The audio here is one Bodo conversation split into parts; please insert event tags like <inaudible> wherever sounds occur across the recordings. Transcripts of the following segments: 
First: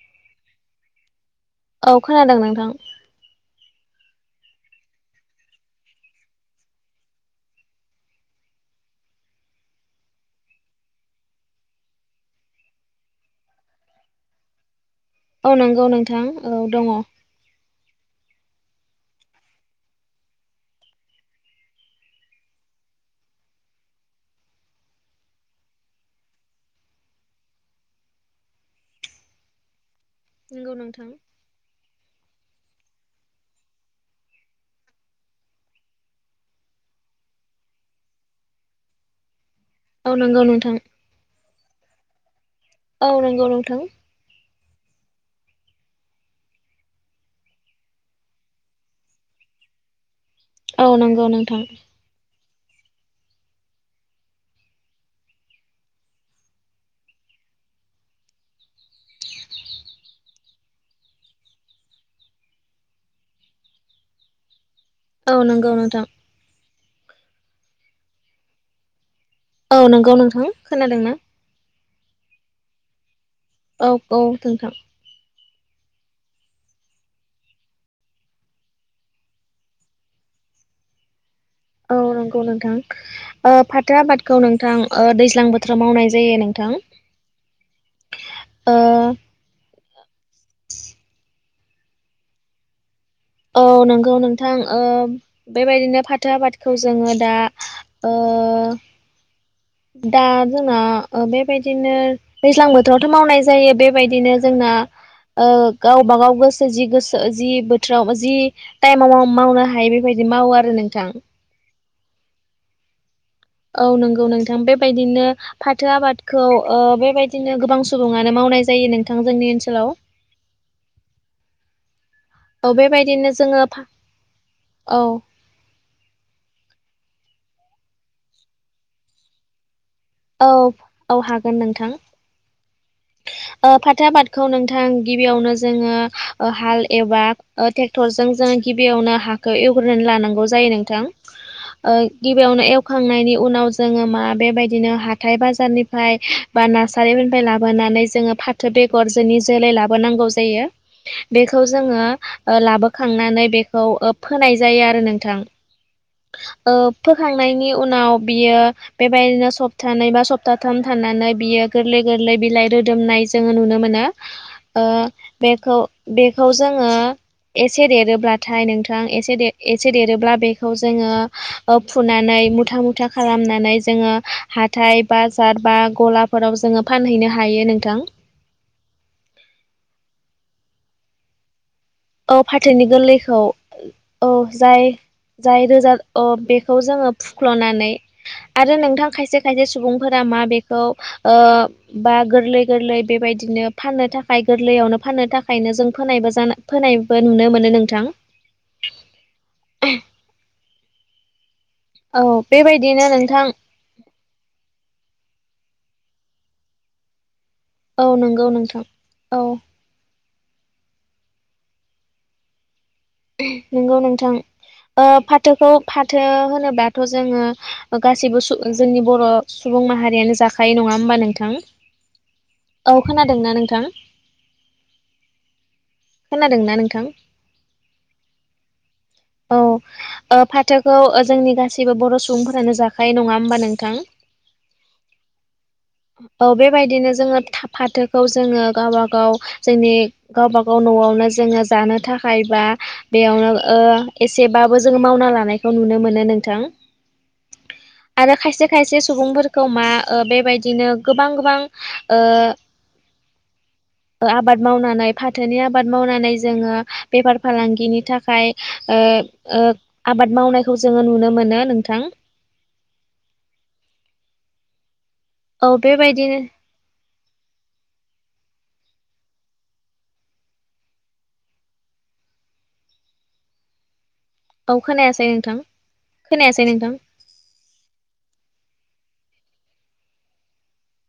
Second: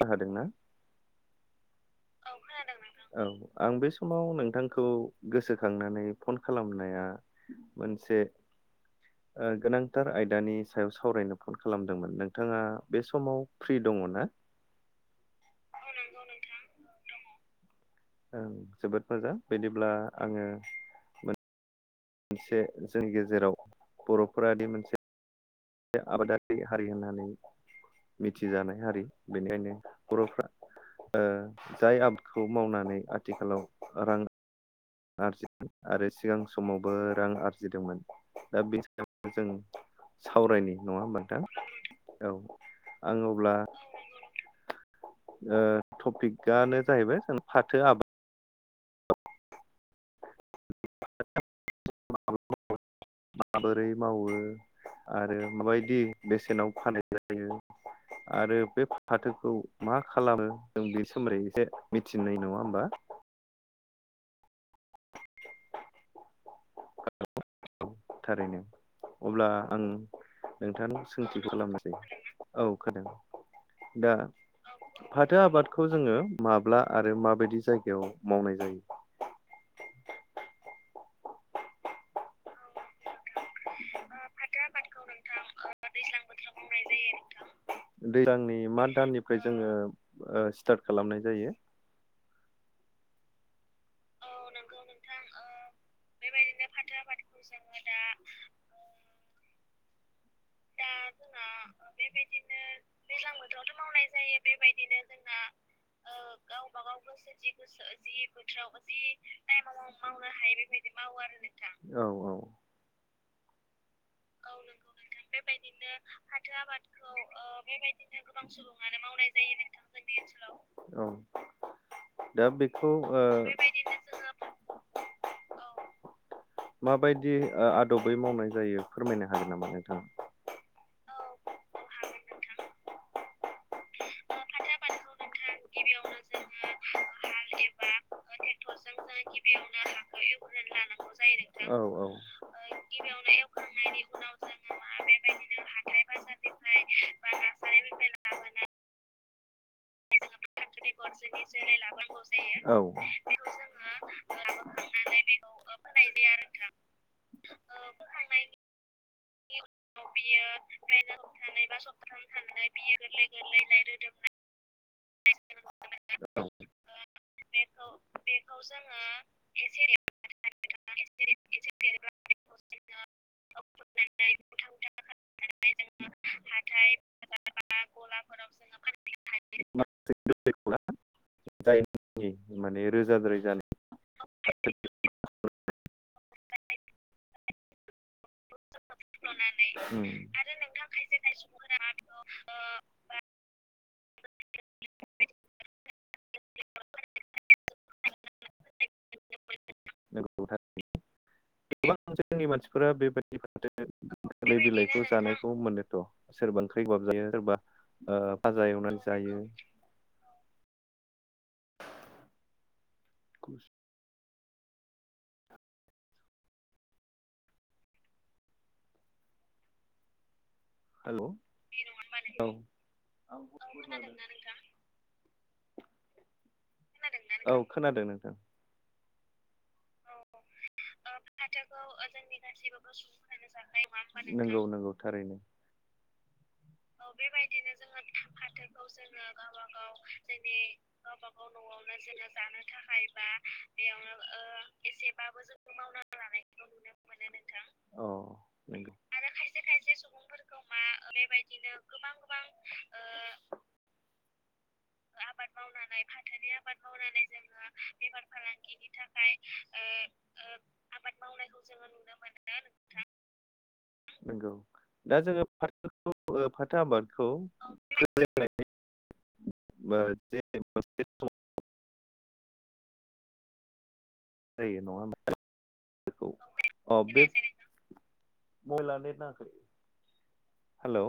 बाहादोंना औ खोनादों नोंथां औ आं बे समाव नोंथांखौ गोसोखांनानै फन खालामनाया जे ओ गोनांथार आयदानि सायाव सावरायनो फन खालामदोंमोन नोंथाङा बे समाव फ्रि दं दङ ना औ नंगौ नोंथां औ दङ' जोबोद मोजां बिदिब्ला आङो मोनसे जोंनि गेजेराव बर'फोराद आरो मोनसे आबादारि हारि होननानै मिथिजानाय हारि बेनिखायनो बर'फ्रा नंगौ नोंथां जाय आबादखौ मावनानै आथिखालाव रां आरजि आरो सिगां समावबो रां आरजिदोंमोन दा बेनि सायाव जों औ नंगौ नोंथां सावरायनाय नङा होनबा नोंथां औ औ आं नंगौ अब्ला नोंथां टपिकआनो जाहैबाय जों फाथो आबाद औ नंगौ नोंथां <inaudible> माबोरै मावो आरो माबायदि बेसेनाव फानानाय जायो आरो बे फाथोखौ मा खालामो जों बे सोमोन्दै एसे मिथिनाय नङा होमबा? <inaudible> औ नंगौ नोंथां। थारैनो अब्ला औ आं नंगौ नोंथां खोनादोंना सोंथि खालामनोसै। औ खादों औ दा औ नोंथां फाथो आबाद खौ जोङो माब्ला आरो माबायदि जायगायाव मावनाय जायो <inaudible> औ नंगौ नोंथां। ओ फाथो आबादखौ नोंथां दैज्लां बोथोराव मावनाय जायो नोंथां। दैज्लांनि ओ मा दाननिफ्राय जोङो ओ स्टार्ट खालामनाय जायो। औ नंगौ नोंथां ओ बेबायदिनो फाथो आबादखौ जोङो दा ओ दा जोंना ओ बे बेबायदिनो दैज्लां बोथोरावथ' मावनाय जायो बेबायदिनो जोंना ओ गावब गाव जि गोसो जि बोथोराव जि टाइमाव मावनो हायो बेबायदि मावो आरो नोंथां। औ औ। औ नंगौ नोंथां बेबायदिनो फाथो आबादखौ ओ बेबायदिनो गोबां सुबुङानो मावनाय जायो। नोंथां मानो जोंनि ओनसोलाव मावनाय जायो नोंथांमोननि ओनसोलाव? औ बेबायदिनो जोङो फा औ। माबायदि ओ आदबै मावनाय जायो फोरमायनो हागोन नामा नोंथां? औ औ हागोन नोंथां। ओ फाथो आबादखौ नोंथां गिबियावनो जोङो ओ हाल एबा ट्रेक्टरजों जों गिबियावनो हाखौ एवग्रोनानै लानांगौ जायो नोंथां। औ ओ औ गिबियावनो एवखांनायनि उनाव जोङो मा बेबायदि हाथाइ बाजार निफ्राइ बा नासारि फोरनिफ्राइ लाबोनानै जोङो फाथो बेगर फारसेनि जोलै लाबोनांगौ जायो। बेखौ जोङो ओ औ लाबोखांनानै बेखौ ओ फोनाय जायो आरो नोंथां। ओ फोखां नायनि उनाव बियो बेबायदिनो सप्तानै बा सप्ताथाम थनानै बियो गोरलै गोरलै बिलाइ रोदोमनाय जोङो नुनो मोनो। ओ बेखौ बेखौ जोङो एसे देरोब्लाथाय नों थां एसे दे एसे देरोब्ला बे खौ जोङो ओ फुनानै मुथा मुथा खालामनानै जोङो हाथाय बाजार बा गलाफोराव जोङो फानहैनो हायो नोंथां। <unintelligible> जायनि औ माने फाथोनि गोलैखौ रोजाद्राय जा औ जाय जाय रोजा अ बेखौ जोङो फुख्ल'नानै आरो नोंथां खायसे खायसे उम सुबुंफोरा मा बेखौ ओ बा गोरलै गोरलै बेबायदि बिदिनो फाननो थाखाय गोरलैयावनो फाननो थाखायनो जों फोनायबो जानो फोनायबो नुनो मोनो नोंथां <unintelligible> नंगौ गोबां औ जोंनि मानसिफोरा बेबायदिनो बेबायादि नोंथां थोलाय बिलाइखौ जानाय खौ मोनोथ' सोरबा ओंख्रि गोबाब जायो सोरबा औ ओ नंगौ भाजा नोंथां एवनानै औ जायो। <inaudible> <unintelligible> नंगौ नोंथां। ओ फाथोखौ फाथो होनोबाथ' जोङो गासिबो सु जोंनि बर' सुबुं माहारियानो जा फाय नङा होमबा नोंथां? औ खोनादोंना नोंथां? <inaudible> नोंथां औ खोनादों नोंथां। औ ओ फाथ थोखौ ओ जोंनि गासैबो बर' सुबुंफोरानो जाखायो नङा होमबा नोंथां। नंगौ नंगौ थारैनो औ बेबायदिनो जोङो फाथोखौ जोङो गावबा गाव जोंनि गावबा गाव न'आवनो जोङो जानो थाखाय बा बेयावनो ओ एसेबाबो जों मावना लानाय खौ नुनो मोनो नोंथां। अ आरो खायसे नंगौ खायसे सुबुंफोरखौ मा ओ बेबायदिनो गोबां गोबां ओ ओ आबाद मावनानै फाथोनि आबाद मावनानै जोङो बेफार फालांगिनि थाखाय ओ ओ आबाद मावनायखौ जोङो नुनो मोनो नोंथां। नंगौ दा जोङो औ फाथो बेबायदिनो ओ फाथो आबादखौ <unintelligible> <unintelligible> औ जायो नङा होमबा खोनायासै नोंथां खोनायासै नोंथां। मबेला नेट नांआखै हेलौ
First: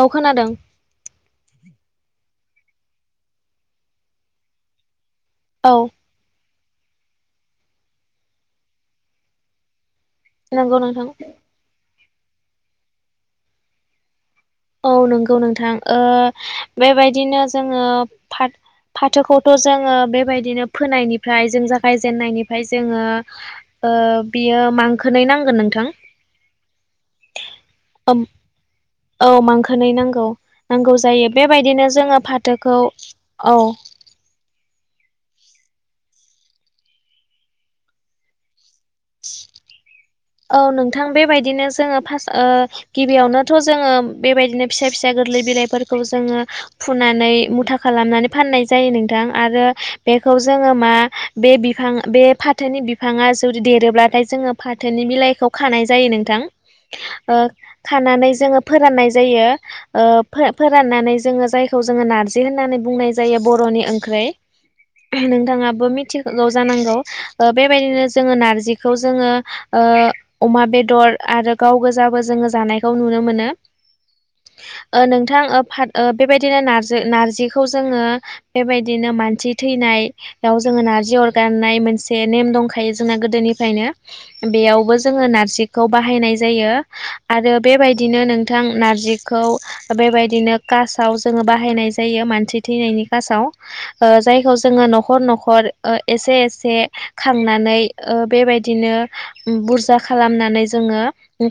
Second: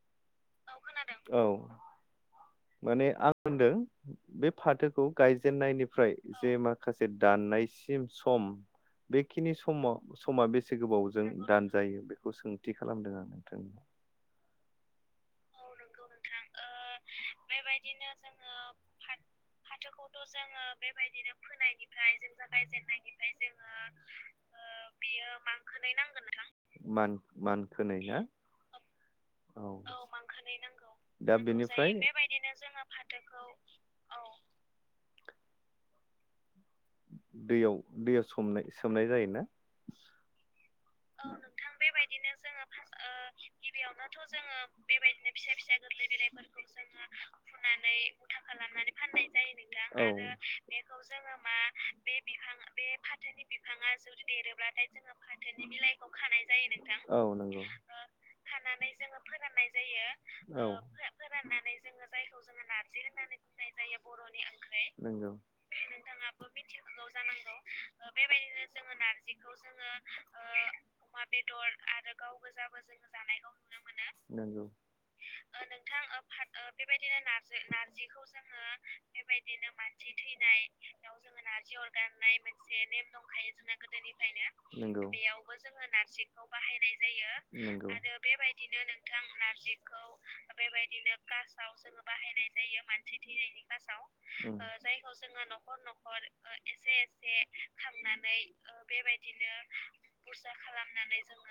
औ खोनादों। औ माने आं होनदों बे फाथोखौ औ गायजेननायनिफ्राय जे मा माखासे दाननायसिम सम बेखिनि समाव समा बेसे नंगौ नोंथां गोबावजों दानजायो बेखौ सोंथि खालामदों आं नोंथां औ नंगौ नोंथां। ओ बेबायदिनो जोङो फाथ फाथोखौथ' जोङो बेबायदिनो फोनायनिफ्राय जों जागायजेननायनिफ्राय जोङो ओ बियो मांखोनै नांगोन नोंथां। मान मानखोनै ना? औ मांखोनै नांगौ नांगौ। जायो दा बेबायदिनो बेनिफ्राय जोङो फाथोखौ औ। दैयाव दैयाव समनाय सोमनाय जायोना? थां बेबायदिनो जोङो फार्स्ट ओ गिबियावनोथ' जोङो बेबायदिनो फिसा फिसा गोरलै बिलाइफोरख खौ जोङो फुनानै मुथा खालामनानै फाननाय जायो नोंथां आरो औ बेखौ जोङो मा बे बिफां बे फाथोनि बिफाङा जुदि देरोब्लाथाय जोङो फाथोनि बिलाइखौ खानाय जायो नोंथां। औ ओ नंगौ खानानै जोङो फोराननाय जायो ओ फो औ फोराननानै जोङो जायख खौ जोङो नारजि होननानै बुंनाय जायो बर'नि ओंख्रै। नंगौ नोंथाङाबो मिथिगौ जानांगौ बेबायदिनो जोङो नारजिखौ जोङो ओ अमा बेदर आरो गाव गोजाबो जोङो जानायखौ नुनो मोनो नंगौ ओ नों थां ओ फाट ओ बेबायदिनो नारजि नारजिखौ जोङो बेबायदिनो मानसि थैनाय बेयाव जोङो नारजि अरगारनाय मोनसे नेम दंखायो जोंना गोदोनिफ्रायनो बेयावबो नंगौ जों जोंङो नारजिखौ बाहायनाय जायो आरो नंगौ बेबायदिनो नोंथां नारजिखौ बे बेबायदिनो खासाव जोङो बाहायनाय जायो मानसि थैनायनि खासाव ओ जायखौ उम जोङो नख खर नखर ओ एसे एसे खांनानै ओ बेबायदिनो बुरजा खालामनानै जोङो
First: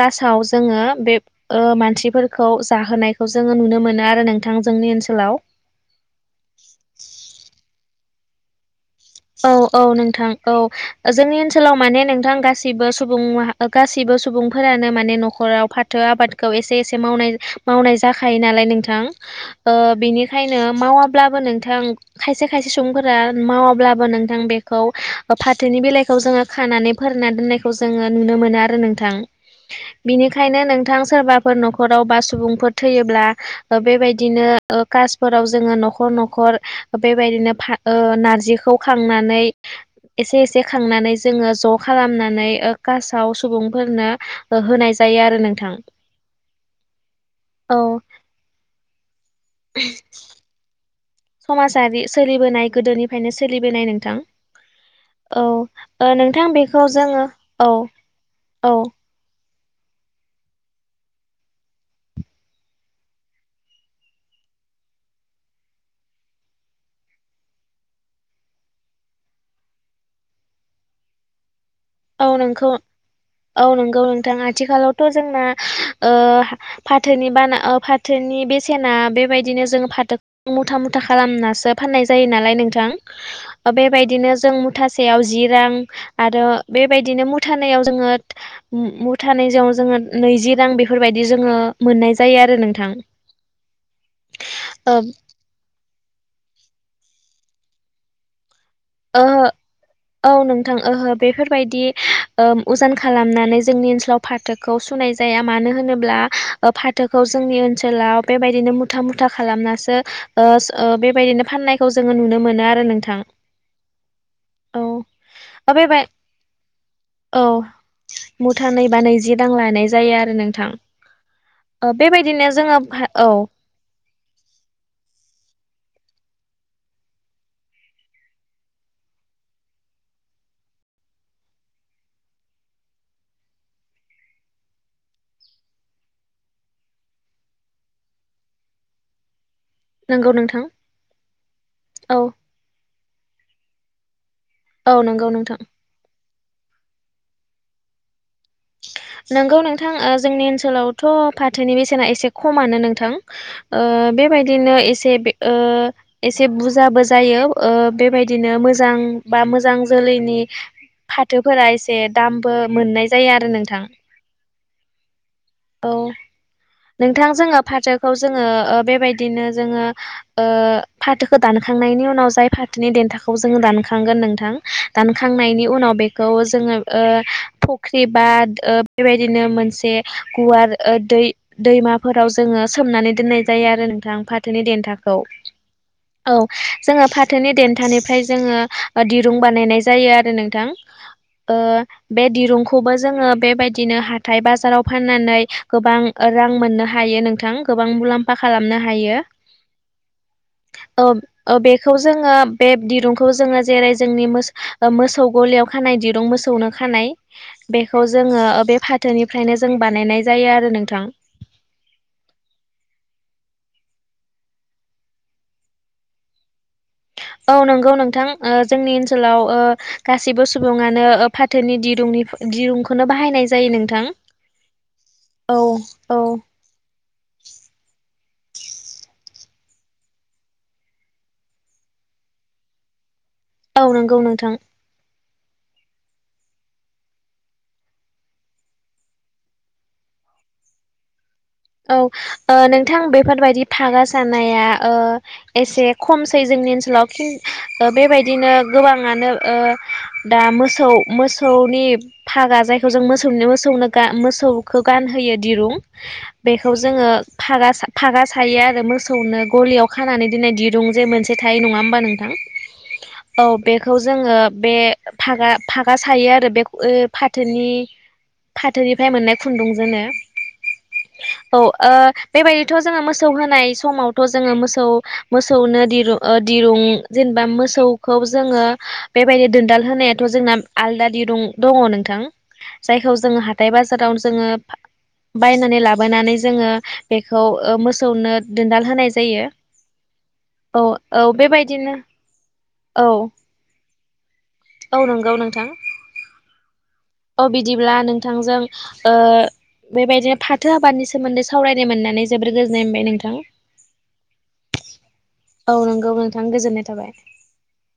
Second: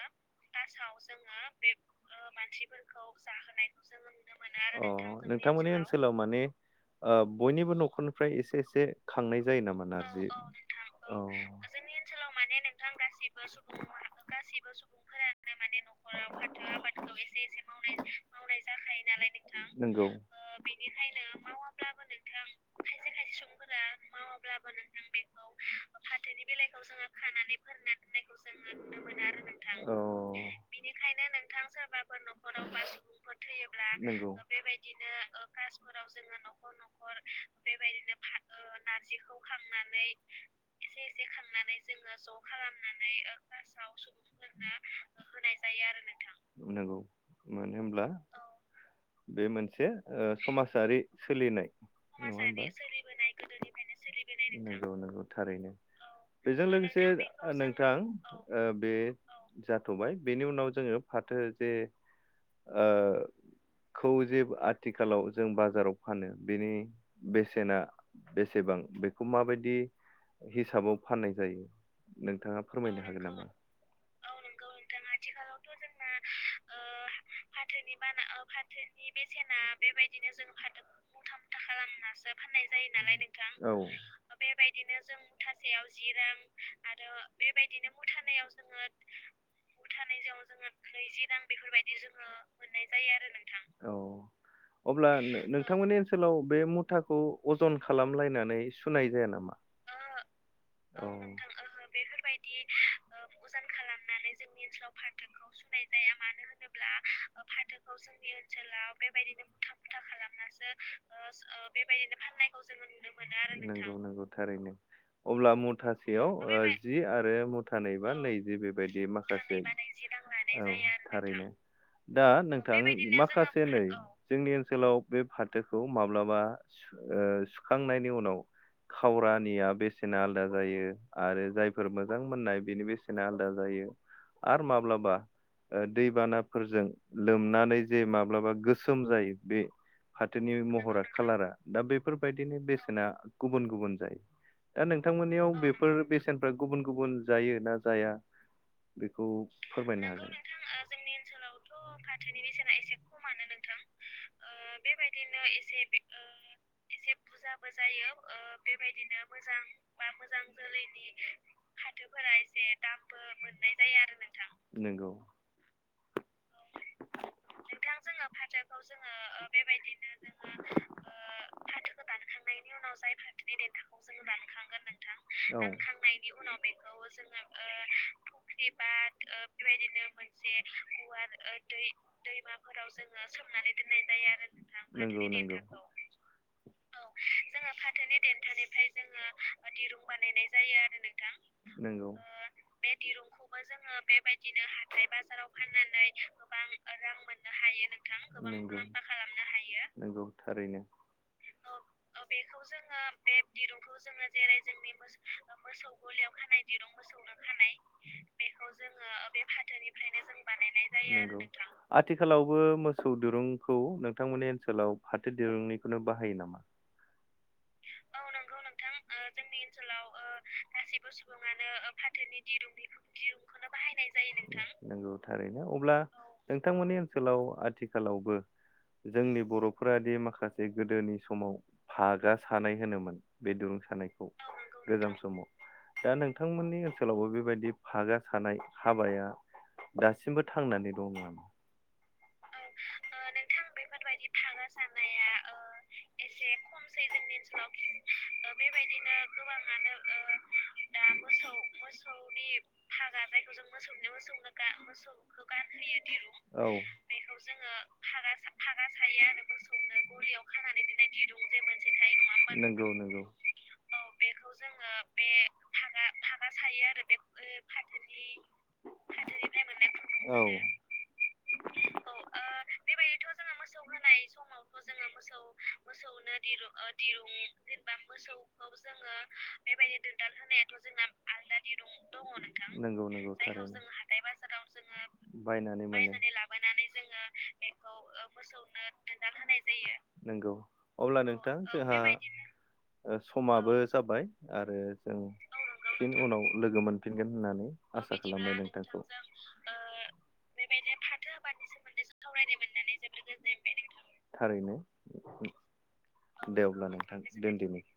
कासाव जोङो बे ओ मानसिफोरखौ जाहोनायखौ जों अ नोंथांमोननि ओनसोलाव ओ माने बयनिबो न'खर फ्राय एसे एसे खांनाय औ जायो औ नामा नारजि नोंथां औ औ जोंनि ओनसोलाव माने नोंथां गासिबो सुबुं माहा गासिबो सुबुंफोरानो माने न'खराव फाथो आबादखौ एसे एसे मावनाय मावनाय जाखायो नाला खाय नोंथां ओ नंगौ बिनिखायनो मावाब्लाबो नोंथां खायसे खायसे सुबुंफोरा मावाब्ला नोंथां बेखौ फाथोनि बिलाइखौ जोङो खानानै फोरना दोननायखौ जोङो नुनो मोनो आरो नोंथां। औ बिनिखायनो नोंथां सोरबाफोर न'खराव बा सुबुंफोर थैयोब्ला ओ नंगौ बेबायदिनो ओ कासफोराव जोङो न'खर न'खर बेबायदिनो फा ओ नारजिखौ खांनानै एसे एसे खांनानै जोंङो ज' खालामनानै ओ कासाव सुबुंफोरनो ओ होनाय जायो आरो नोंथां नांगौ मानो औ होनब्ला बे मोनसे समाजा समाजारि सोलिबोनाय गोदोनिफ्रायनो सोलिबोनाय नोंथां नंगौ नंगौ औ थारैनो ओ नोंथां बेजों बेखौ लोगोसे जोङो औ नोंथां ओ औ बे जाथ'बाय बेनि उनाव जोंङो फाथो जे ओ खौ जे आथिखालाव जों बाजाराव फानो बेनि बेसेना बेसेबा बां बेखौ माबायदि हिसाबाव फाननाय जायो औ नोंथाङा नोंख' फोरमायनो औ नंगौ नोंथां आथिखालावथ' जोंना ओ फाथोनि बाना ओ फाथोनि बेसेना बेबायदिनो जोंङो फाथो मुथा मुथा खालामनासो फान नाय जायो नालाय नोंथां ओ औ बेबायदिनो जों मुथासेयाव जि रां आरो बेबायदिनो मुथानायाव जोङो मुथानायजों जोंङो नैजि रां बेफोरबायदि जोंङो <inaudible> ओ अब्ला नोंथांमोननि ओनसोलाव बे मुथाखौ अजन खालामलायनानै सुनाय जाया ओहो नामा? औ नोंथां ओहो बेफोर बायदि ओ उजान खालामनानै जोंनि ओनसोलाव फाथोखौ सुनाय जाया मानो होनोब्ला ओ फाथोखौ जोंनि ओनसोलाव बेबायदिनो मुथा मुथा खालामनासो ओ स ओ बेबायदिनो फाननायखौ जोंङो नुनो मोनो आरो नोंथां <inaudible> नंगौ थारैनो औ अब्ला ओ मुथा बेबाय <inaudible> औ औ मुथा नैबा नैजि रां लानाय जायो आरो नोंथां थारैनो ओ दा बेबायदिनो जोङो नोंथां औ माखासे नै जोंनि ओनसोलाव बे फाथो खौ माब्लाबा ओ सुखांनायनि उनाव खावरानिया बेसेना आलदा जायो आरो जायफोर मोजां मोननाय बेनि बेसेना आलदा जायो आरो माब्लाबा ओ दैबानाफोरजों लोमनानै जे माब्लाबा गोसोम जायो बे नंगौ फाथोनि नोंथां महरा खालारा दा औ बेफोरबायदिनो बेसेना गुबुन गुबुन जायो दा औ नंगौ नोंथांमोननियाव नोंथां बेफोर बेसेनफ्रा गुबुन गुबुन जायो ना जाया बेखौ <inaudible> नोंगौ नोंथां फोरमायनो ओ जोंनि ओनसोलावथ' फाथोनि बेसेना एसे खमानो हागोन नोंथां ओ ओ बेबायदिनो एसे बे ओ एसे बुजाबो जायो ओ बेबायदिनो मोजां <inaudible> बा मोजां जोलैनि फाथोफोरा एसे दामबो मोननाय जायो आरो नोंथां नंगौ औ नोंथां जोङो फाथोखौ जोंङो ओ बेबायदिनो जोंङो ओ फाथोखो दान खांनायनि उनाव जाय फाथोनि देथाखौ जोंङो दानखांगोन नोंथां दानखा औ नायनि उनाव बेखौ जोंङो ओ फख्रि बा ओ बेबायदिनो मोनसे गुवार ओ दै दैमाफोराव जोंङो सोमनानै दोननाय जायो आरो नोंथां फाथोनि देन्थाखौ नंगौ नंगौ औ जोंङो फाथोनि देन्थानिफ्राय जोंङो ओ दिरुं बानायनाय जायो आरो नोंथां ओ नंगौ बे दिरुंखौबो जोंङो बेबायदिनो हाथाइ बाजाराव फाननानै गोबां रां मोननो हायो नोंथां गोबां मुलाम्फा खालामनो हायो नंगौ थारैनो ओ ओ बेखौ जोंङो बे दिरुंखौ जोंङो जेरै जोंनि मोस ओम गलियाव खानाय दिरुं मोसौनो खानाय बेखौ जोंङो ओ बे फाथोनिफ्रायनो जों बानायनाय जायो आरो नोंथां <inaudible> आथिखालावबो मसौ दुंरुं खौ नोंथांमोननि ओनसोलाव फाथो दिरुंनिखौनो बाहायो नामा औ नंगौ औ नोंथां ओ नंगौ नोंथां जोंनि ओ ओनसोलाव जोंनि ओनसोलाव ओ गासिबो सुबुङानो गासैबो सुबुंङानो फाथोनि ओ दिरुंनि फाथोनि दिरुंखौनो बाहायनाय जायो नोंथां नंगौ औ थारैनो अब्ला औ नोंथांमोननि ओनसोलाव आथिखालावबो जोंनि बर' फोरादि माखासे गोदोनि समाव फागा सानाय होनोमोन बे दुरुं औ नंगौ सानायखौ नोंथां गोजाम समाव दा नोंथांमोननि ओनसोलावबो बेबायदि फागा सानाय हाबाया दासिमबो थांनानै दं नामा औ ओ नोंथां बेफोरबायदि फागा सानाया ओ एसे खमसै जोंनि ओनसोलाव खि बेबायदिनो गोबाङानो ओ दा मोसौ मोसौनि फागा जायखौ जों मोसौ मोसौनो मोसौखौ गानहोयो दिरुं औ थाया बेखौ जोङो फागा फागा सायो आरो मोसौनो गलियाव खानानै दोननाय दिरुं जे मोनसे थायो नङा होमबा नोंथां नोंथां औ बेखौ जोङो बे फागा फागा सायो आरो बे फाथोनि फाथोनिफ्राय मोननाय खुन्दुंजोंनो औ औ ओ बेबायदिथ' जोङो मोसौ होनाय समावथ' जोङो मोसौ मोसौ मोसौनो दिरुं दिरुं जेनेबा मोसौखौ जोङो बेबायदि दोनदाल होनायाथ जोंना आलदा दिरुं दङ नोंथां नंगौ जायखौ जों नंगौ थारै हाथाइ बाजाराव जोङो बाय नानै लाबोना नानै लाबोनानै जोङो बेखौ ओ मोसौनो दोनदाल होनाय दोनदाल जायो होनाय जायो नंगौ औ अब्ला औ नोंथां बेबायदिनो औ जोंहा समाबो जाबाय आरो औ जों नंगौ नोंथां फिन उनाव लोगो मोनफिनगोन औ होननानै बिदिब्ला आसा खालामो नोंथांजों नोंथांखौ ओ बेबायदिनो फाथो आबादनि सोमोन्दै सावरायनो मोननानै जोबोर गोजोननाय मोनबाय नोंथां थारैनो औ नंगौ नोंथां दे‌ गोजोननाय अब्ला थाबाय नोंथां दोनदिनि